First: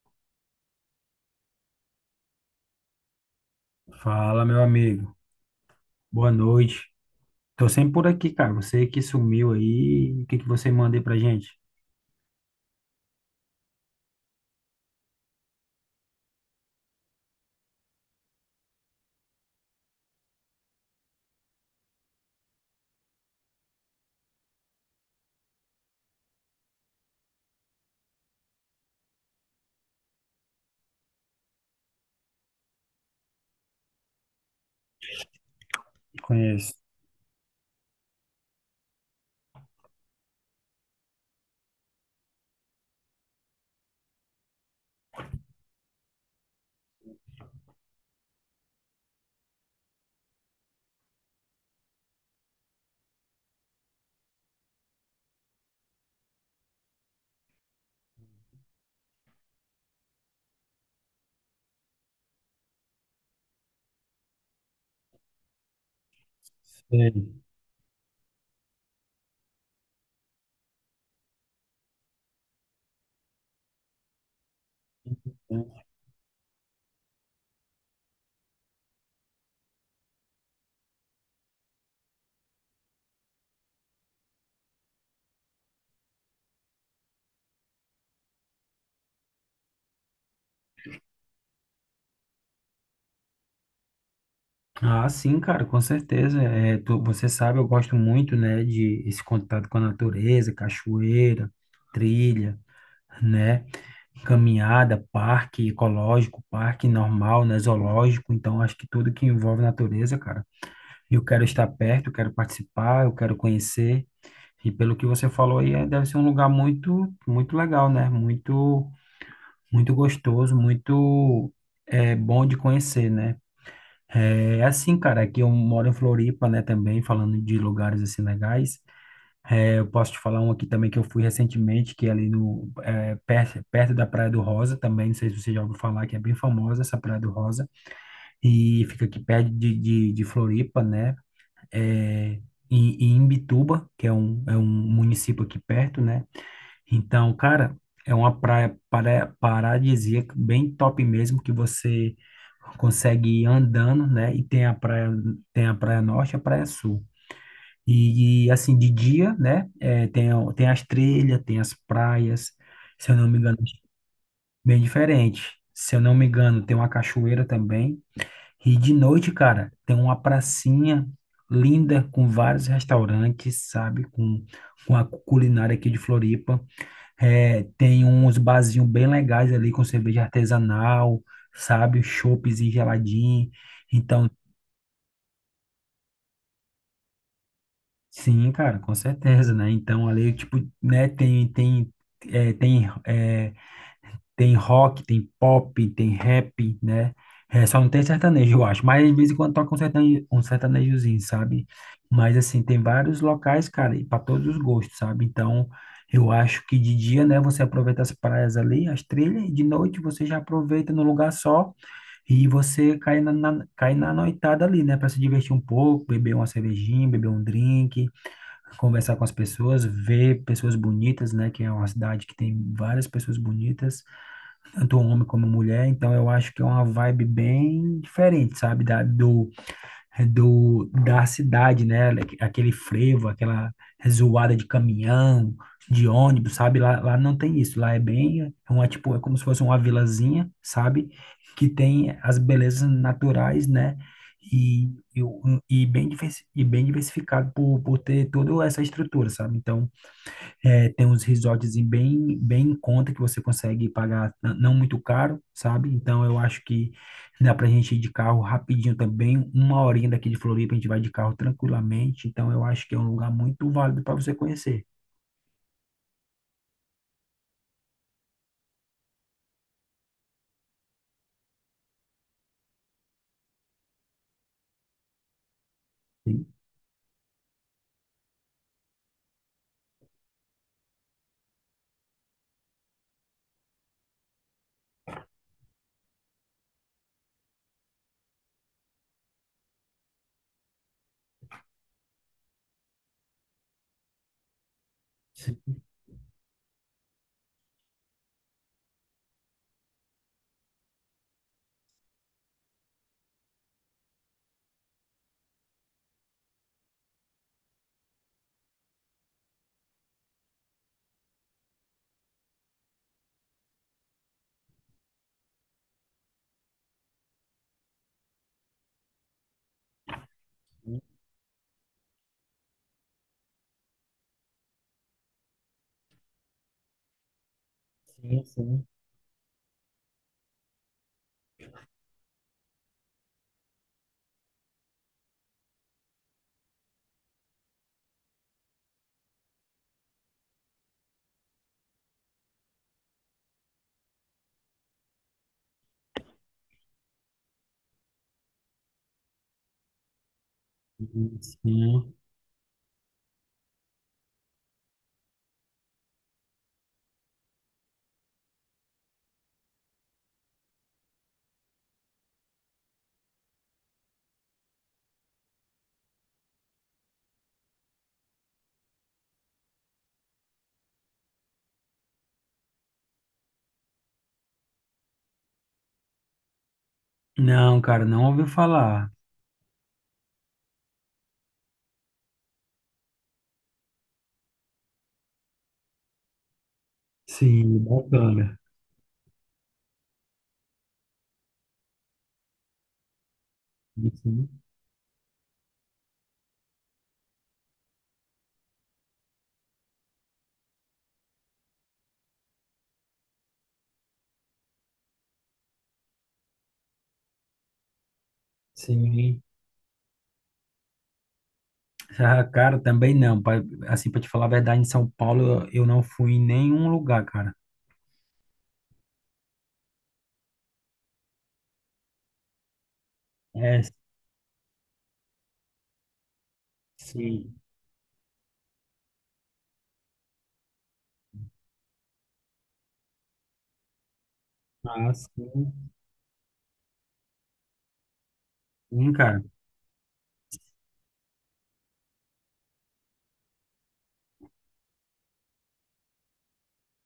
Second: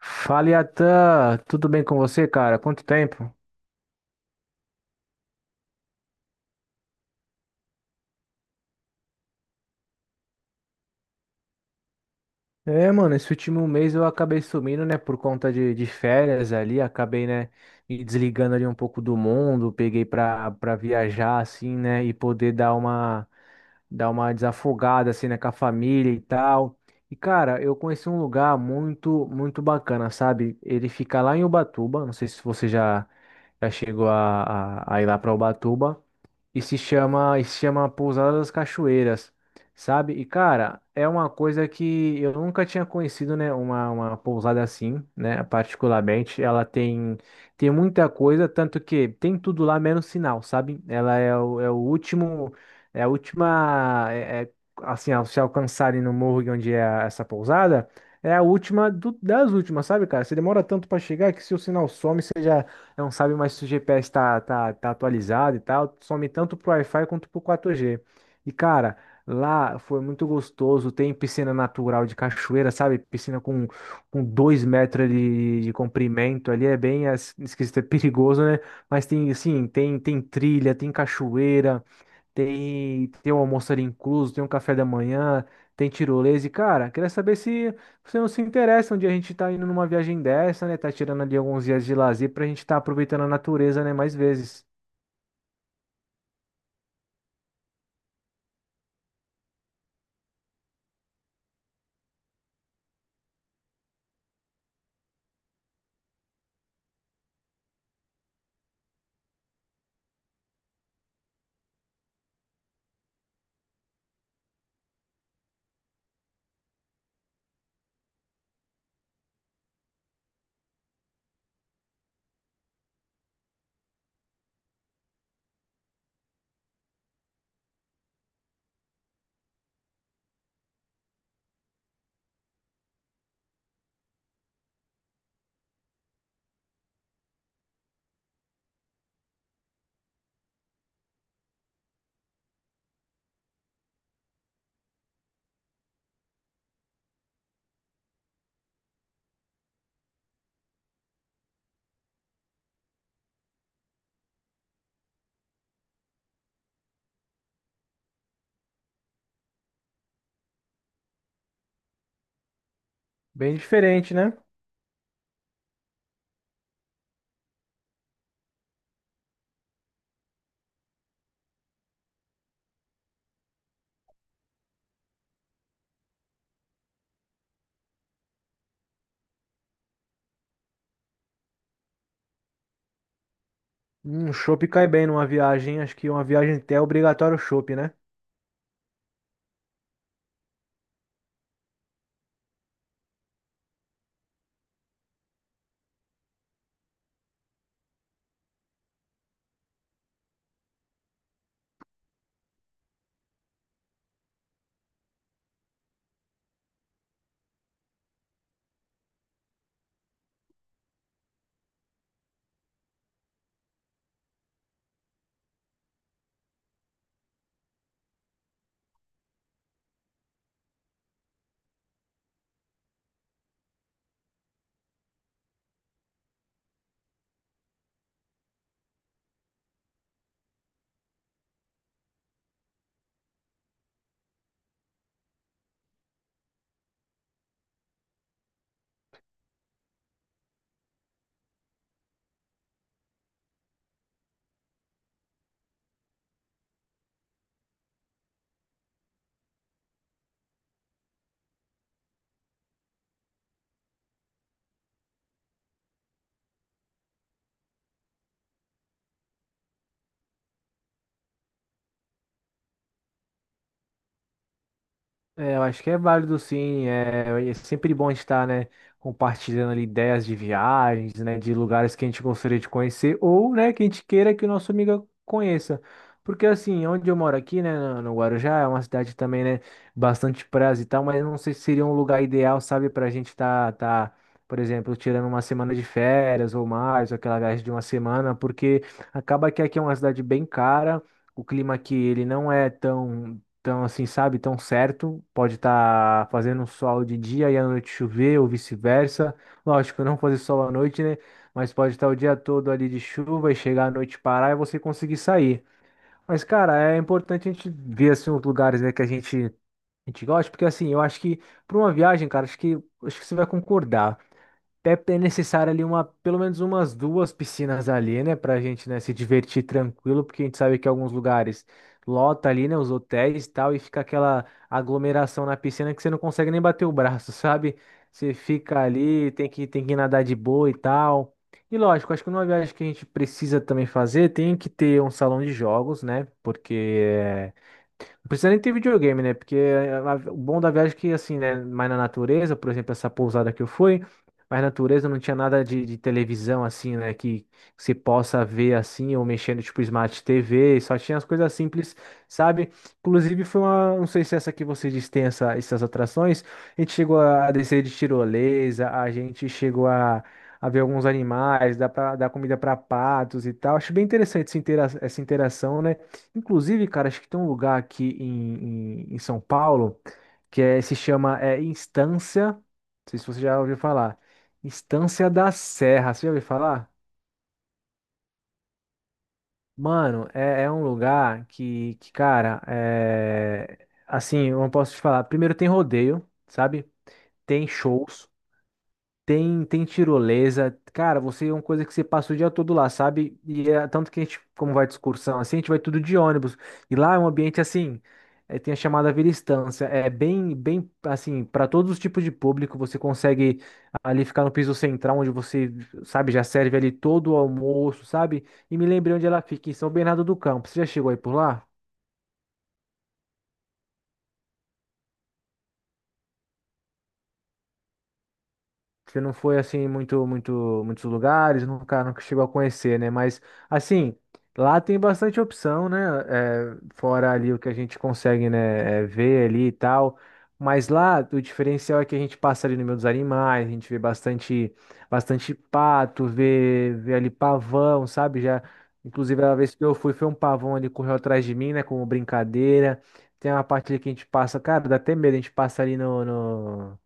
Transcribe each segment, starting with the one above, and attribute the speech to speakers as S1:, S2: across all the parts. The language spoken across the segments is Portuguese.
S1: Fala, Yatan, tudo bem com você, cara? Quanto tempo?
S2: Fala, meu amigo. Boa noite. Tô sempre por aqui, cara. Você que sumiu aí, o que que você manda aí pra gente?
S1: É, mano, esse último mês eu acabei sumindo, né, por conta de férias ali, acabei, né, me desligando ali um pouco do mundo, peguei pra viajar, assim, né, e poder dar uma desafogada, assim, né, com a família e tal. E, cara, eu conheci um lugar muito, muito bacana, sabe? Ele fica lá em Ubatuba, não sei se você já chegou a ir lá pra Ubatuba, e
S2: Conheço.
S1: se chama Pousada das Cachoeiras, sabe? E cara, é uma coisa que eu nunca tinha conhecido, né? Uma pousada assim, né? Particularmente, ela tem muita coisa, tanto que tem tudo lá menos sinal, sabe? Ela é o último, é a última, assim, ao se alcançarem no morro onde é essa pousada. É a última das últimas, sabe, cara? Você demora tanto para chegar que se o sinal some, você já não sabe mais se o GPS tá atualizado e tal, some tanto pro Wi-Fi
S2: Sei.
S1: quanto pro 4G. E cara, lá foi muito gostoso, tem piscina natural de cachoeira, sabe? Piscina com 2 metros de comprimento ali, é bem esquisito, é perigoso, né? Mas tem, assim, tem trilha, tem cachoeira. Tem o almoço ali incluso, tem um café da manhã, tem tirolesa. E, cara, queria saber se você não se interessa onde a gente tá indo numa viagem dessa, né? Tá tirando ali alguns dias de lazer pra gente tá aproveitando a natureza, né? Mais vezes.
S2: Ah, sim, cara, com certeza. Você sabe, eu gosto muito, né, de esse contato com a natureza, cachoeira, trilha, né, caminhada, parque ecológico, parque normal, né, zoológico. Então, acho que tudo que envolve natureza, cara, eu quero estar perto, eu quero participar, eu quero conhecer. E pelo que você falou aí, deve ser um lugar muito, muito legal, né? Muito, muito gostoso, muito bom de conhecer, né? É assim, cara, aqui eu moro em Floripa, né, também, falando de lugares assim legais. É, eu posso te falar um aqui também que eu fui recentemente, que é ali no, é, perto, perto da Praia do Rosa também, não sei se você já ouviu falar, que é bem famosa essa Praia do Rosa, e fica aqui perto de Floripa, né? É, em Imbituba, que é um município aqui perto, né? Então, cara, é uma paradisíaca, bem top mesmo, que você consegue ir andando, né? E tem a praia norte e a praia sul. E, assim, de dia, né? É, tem, tem as trilhas, tem as praias, se eu não me
S1: Bem
S2: engano,
S1: diferente, né?
S2: bem diferente. Se eu não me engano, tem uma cachoeira também. E de noite, cara, tem uma pracinha linda com vários restaurantes, sabe? Com a culinária aqui de Floripa. É, tem uns barzinhos bem legais ali com cerveja artesanal, sabe? Chopezinho geladinho. Então,
S1: Um chopp cai bem numa viagem. Acho que uma viagem até é obrigatório o chopp, né?
S2: sim, cara, com certeza, né? Então, ali, tipo, né, tem, tem, é, tem é, tem rock, tem pop, tem rap, né? É, só não tem sertanejo, eu acho. Mas de vez em quando toca um sertanejo, um sertanejozinho, sabe? Mas assim, tem vários locais, cara, e para todos os gostos, sabe? Então, eu acho que de dia, né, você aproveita as praias ali, as trilhas, e de noite você já aproveita no lugar só e você cai cai na noitada ali, né, para se divertir um pouco, beber uma cervejinha, beber um drink, conversar com as pessoas, ver pessoas bonitas, né, que é uma cidade que tem várias pessoas bonitas tanto um homem como mulher, então eu acho que é uma vibe bem diferente, sabe, da cidade, né, aquele frevo, aquela zoada de caminhão, de ônibus, sabe, lá, lá não tem isso, lá é bem, é uma, tipo, é como se fosse uma vilazinha, sabe, que tem as belezas naturais, né, e, e, e bem, e bem diversificado por ter toda essa estrutura, sabe, então é, tem uns resorts bem, bem em conta que você consegue pagar não muito caro, sabe? Então eu acho que dá pra gente ir de carro rapidinho também, uma horinha daqui de Floripa a gente vai de carro tranquilamente, então eu acho que é um lugar muito válido para você conhecer.
S1: É, eu acho que é válido, sim. É, sempre bom estar, né, compartilhando ali ideias de viagens, né, de lugares que a gente gostaria de conhecer ou, né, que a gente queira que o nosso amigo conheça.
S2: Sim,
S1: Porque assim, onde eu moro aqui, né, no Guarujá, é uma cidade também, né, bastante praia e tal, mas não sei se seria um lugar ideal, sabe, para a gente estar, tá, por exemplo, tirando uma semana de férias ou mais, ou aquela viagem de uma semana, porque acaba que aqui é uma cidade bem cara. O clima aqui, ele não é tão então, assim, sabe, tão certo. Pode
S2: sim,
S1: estar fazendo um sol de dia e à noite chover, ou vice-versa. Lógico, não fazer sol à noite, né? Mas pode estar o dia todo ali de chuva e chegar à noite parar e você conseguir sair. Mas, cara, é importante a gente ver, assim, os lugares, né, que a gente gosta, porque, assim, eu acho que para uma viagem, cara, acho que você vai concordar. É necessário ali uma, pelo menos umas duas piscinas ali, né, pra gente, né, se divertir tranquilo, porque a gente sabe que alguns lugares lota ali, né, os hotéis e tal, e fica aquela aglomeração na piscina que você não consegue nem bater o braço, sabe? Você
S2: sim.
S1: fica
S2: Sim.
S1: ali, tem que nadar de boa e tal. E lógico, acho que numa viagem que a gente precisa também fazer, tem que ter um salão de jogos, né, porque não precisa nem ter videogame, né? Porque o bom da viagem é que, assim, né? Mais na natureza, por exemplo, essa pousada que eu fui, mas na natureza não tinha nada de televisão, assim, né? Que se possa ver, assim, ou mexendo, tipo, Smart TV, só tinha as
S2: Uhum,
S1: coisas simples,
S2: sim.
S1: sabe? Inclusive, foi uma. Não sei se essa que vocês diz tem essa, essas atrações. A gente chegou a descer de tirolesa, a gente chegou a ver alguns animais, dá para dar comida para patos e tal. Acho bem interessante essa interação, né? Inclusive, cara, acho que tem um lugar aqui em São Paulo que se chama Instância. Não sei se você já ouviu falar. Instância da Serra. Você já ouviu falar?
S2: Não, cara, não ouviu falar.
S1: Mano, é um lugar que cara, é, assim, eu não posso te falar. Primeiro tem rodeio, sabe? Tem
S2: Sim,
S1: shows.
S2: bacana.
S1: Tem tirolesa. Cara, você é uma coisa que você passa o dia todo lá, sabe? E é tanto que a gente,
S2: Sim.
S1: como vai de excursão assim, a gente vai tudo de ônibus. E lá é um ambiente assim, tem a chamada Vila Estância. É bem, bem assim, para todos os tipos de público, você consegue ali ficar no piso central, onde você, sabe, já serve ali todo o almoço, sabe? E me lembrei onde
S2: Sim.
S1: ela fica, em São Bernardo do Campo. Você já chegou aí por lá?
S2: Ah, cara, também não. Pra, assim, para te falar a verdade, em São Paulo eu não fui em nenhum lugar, cara.
S1: Você não foi assim em muito, muito, muitos lugares, nunca chegou a conhecer, né? Mas
S2: É,
S1: assim, lá tem bastante opção, né? É, fora ali
S2: sim.
S1: o que a gente consegue, né? Ver ali e tal. Mas lá o diferencial é que a gente passa ali no meio dos animais, a gente vê bastante,
S2: Ah,
S1: bastante
S2: sim,
S1: pato, vê ali pavão, sabe? Já,
S2: sim, cara.
S1: inclusive a vez que eu fui, foi um pavão ali correu atrás de mim, né? Como brincadeira. Tem uma parte ali que a gente passa, cara, dá até medo, a gente passa ali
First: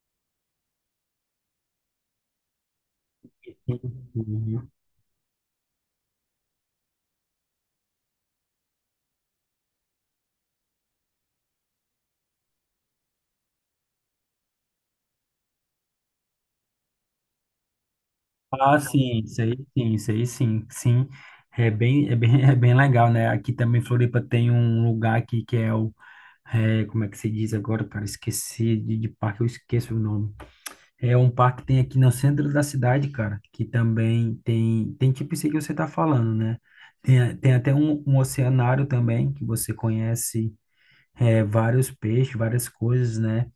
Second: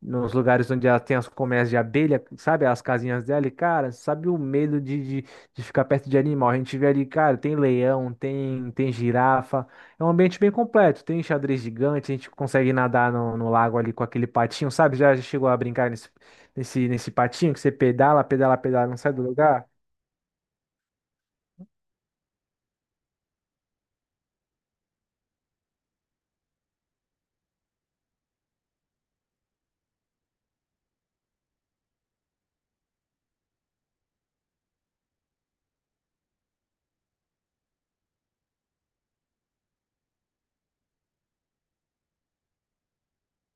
S1: nos lugares onde ela tem as colmeias de abelha, sabe? As casinhas dela, e,
S2: Sim,
S1: cara, sabe o
S2: sim.
S1: medo de ficar perto de animal? A gente vê ali, cara, tem leão, tem girafa, é um ambiente bem completo, tem xadrez gigante, a gente consegue nadar no, lago ali com aquele patinho, sabe? Já chegou a brincar nesse patinho que você pedala, pedala,
S2: Ah,
S1: pedala, não sai
S2: sim,
S1: do
S2: isso aí
S1: lugar?
S2: sim, isso aí sim, sim. É bem, é bem legal, né? Aqui também em Floripa tem um lugar aqui que é o, é, como é que se diz agora, cara? Esqueci de parque, eu esqueço o nome. É um parque que tem aqui no centro da cidade, cara, que também tem, tem tipo isso aí que você tá falando, né? Tem, tem até um, um oceanário também, que você conhece, é, vários peixes, várias coisas, né?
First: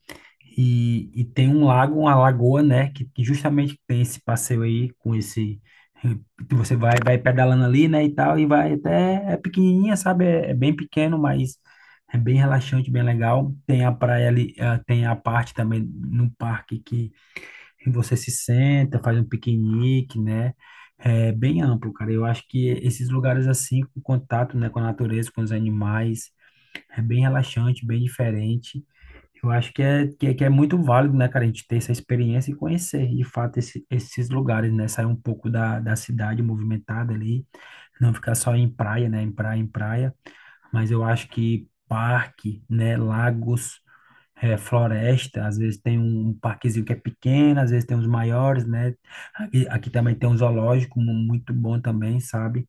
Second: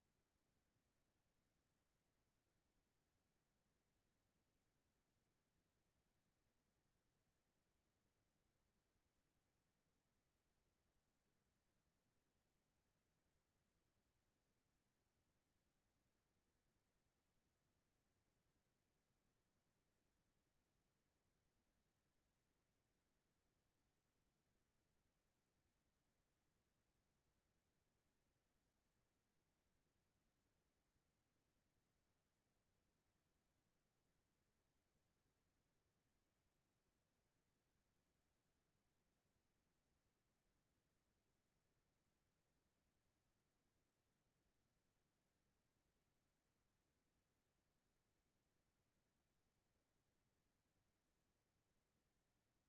S2: E tem um lago, uma lagoa, né? Que justamente tem esse passeio aí com esse. Que você vai, vai pedalando ali, né? E tal, e vai até. É pequenininha, sabe? É, é bem pequeno, mas é bem relaxante, bem legal. Tem a praia ali, ah, tem a parte também no parque que você se senta, faz um piquenique, né? É bem amplo, cara. Eu acho que esses lugares assim, com contato, né, com a natureza, com os animais é bem relaxante, bem diferente. Eu acho que é, que, é que é muito válido, né, cara, a gente ter essa experiência e conhecer, de fato, esses lugares, né? Sair um pouco da, da cidade movimentada ali, não ficar só em praia, né? Em praia, em praia. Mas eu acho que parque, né? Lagos, eh, floresta, às vezes tem um parquezinho que é pequeno, às vezes tem uns maiores, né? Aqui, aqui também tem um muito bom também, sabe?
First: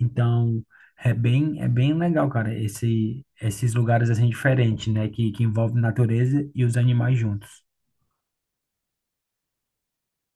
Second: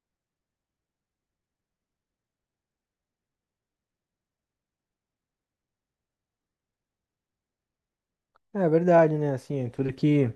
S2: Então, é bem legal, cara, esse, esses lugares assim diferentes, né? Que envolvem natureza e os animais juntos.
S1: É verdade, né? Assim, é tudo que.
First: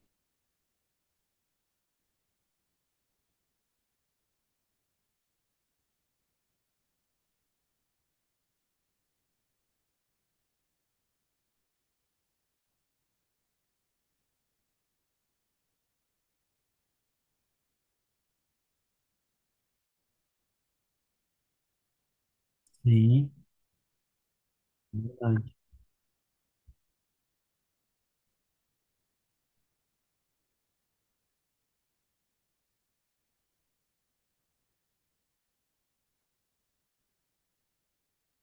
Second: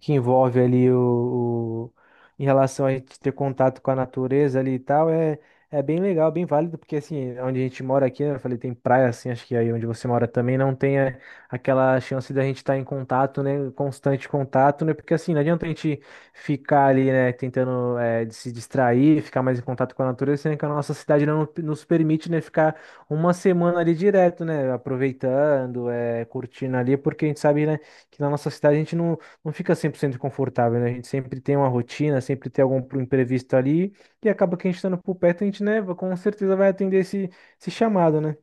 S1: que Envolve ali em relação a gente ter contato com a natureza ali e tal, é bem legal, bem válido, porque assim, onde a gente mora aqui, né, eu falei, tem praia assim, acho que aí onde você mora também não tem aquela chance da gente estar em contato, né, constante contato, né, porque assim, não adianta a gente ficar ali, né, tentando de se distrair, ficar mais em contato com a natureza, sendo que a nossa cidade não nos permite, né, ficar
S2: Sim,
S1: uma semana ali direto, né,
S2: verdade.
S1: aproveitando, curtindo ali, porque a gente sabe, né, que na nossa cidade a gente não fica 100% confortável, né? A gente sempre tem uma rotina, sempre tem algum pro imprevisto ali, e acaba que a gente estando por perto, a gente, né, com certeza vai atender esse, chamado, né?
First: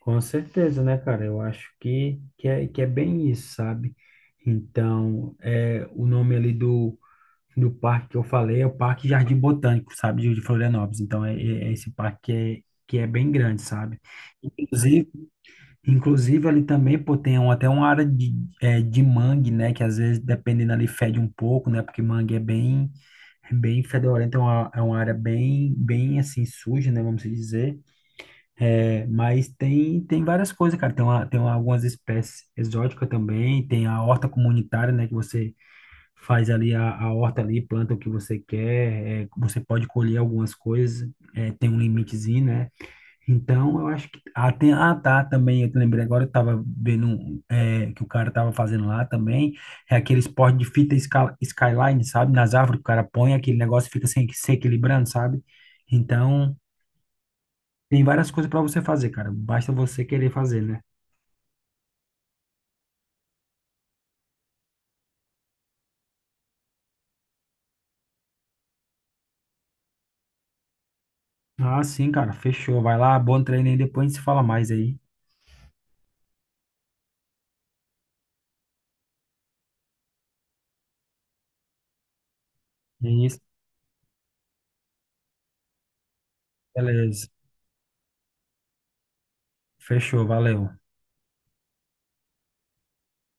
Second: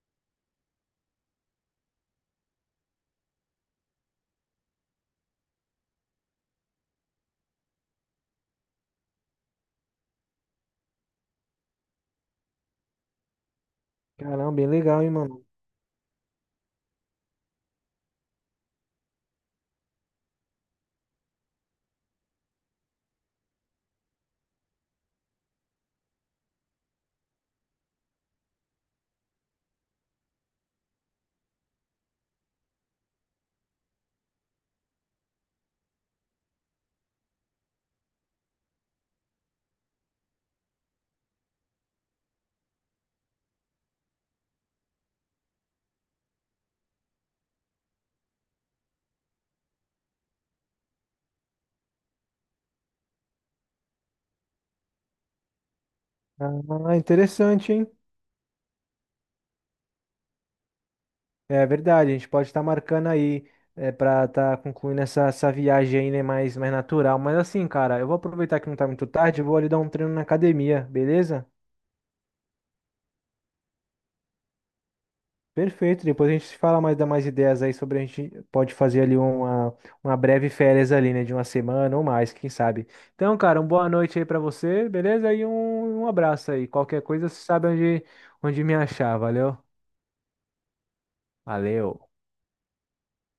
S2: Com certeza, né, cara? Eu acho que é bem isso, sabe? Então, é, o nome ali do, do parque que eu falei é o Parque Jardim Botânico, sabe? De Florianópolis. Então, é, é esse parque que é bem grande, sabe?
S1: Caramba, bem legal,
S2: Inclusive.
S1: hein, mano?
S2: Inclusive, ali também, pô, até uma área de, é, de mangue, né? Que às vezes, dependendo ali, fede um pouco, né? Porque mangue é bem fedorento, é uma área bem, bem, assim, suja, né? Vamos dizer. É, mas tem, tem várias coisas, cara. Tem, uma, algumas espécies exóticas também. Tem a horta comunitária, né? Que você faz ali a horta ali, planta o que você quer. É, você pode colher algumas coisas. É, tem um limitezinho, né? Então, eu acho que. Ah, tem... ah, tá, também. Eu lembrei agora, eu tava vendo um, é, que o cara tava fazendo lá também. É aquele esporte skyline, sabe? Nas árvores que o cara põe aquele negócio e fica sem... se equilibrando, sabe? Então,
S1: Ah, interessante, hein?
S2: tem várias coisas para você fazer, cara. Basta você querer fazer, né?
S1: É verdade, a gente pode estar marcando aí para estar concluindo essa viagem aí, né, mais natural. Mas assim, cara, eu vou aproveitar que não tá muito tarde, eu vou ali dar um treino na academia, beleza?
S2: Ah, sim, cara. Fechou. Vai lá, bom treino aí. Depois a gente se fala mais aí.
S1: Perfeito, depois a gente se fala mais, dá mais ideias aí sobre a gente pode fazer ali uma, breve férias ali, né, de uma semana ou mais, quem sabe.
S2: É
S1: Então,
S2: isso,
S1: cara, uma boa noite aí pra você, beleza? E um, abraço aí. Qualquer
S2: beleza.
S1: coisa, você sabe onde, me achar, valeu?
S2: Fechou, valeu.
S1: Valeu.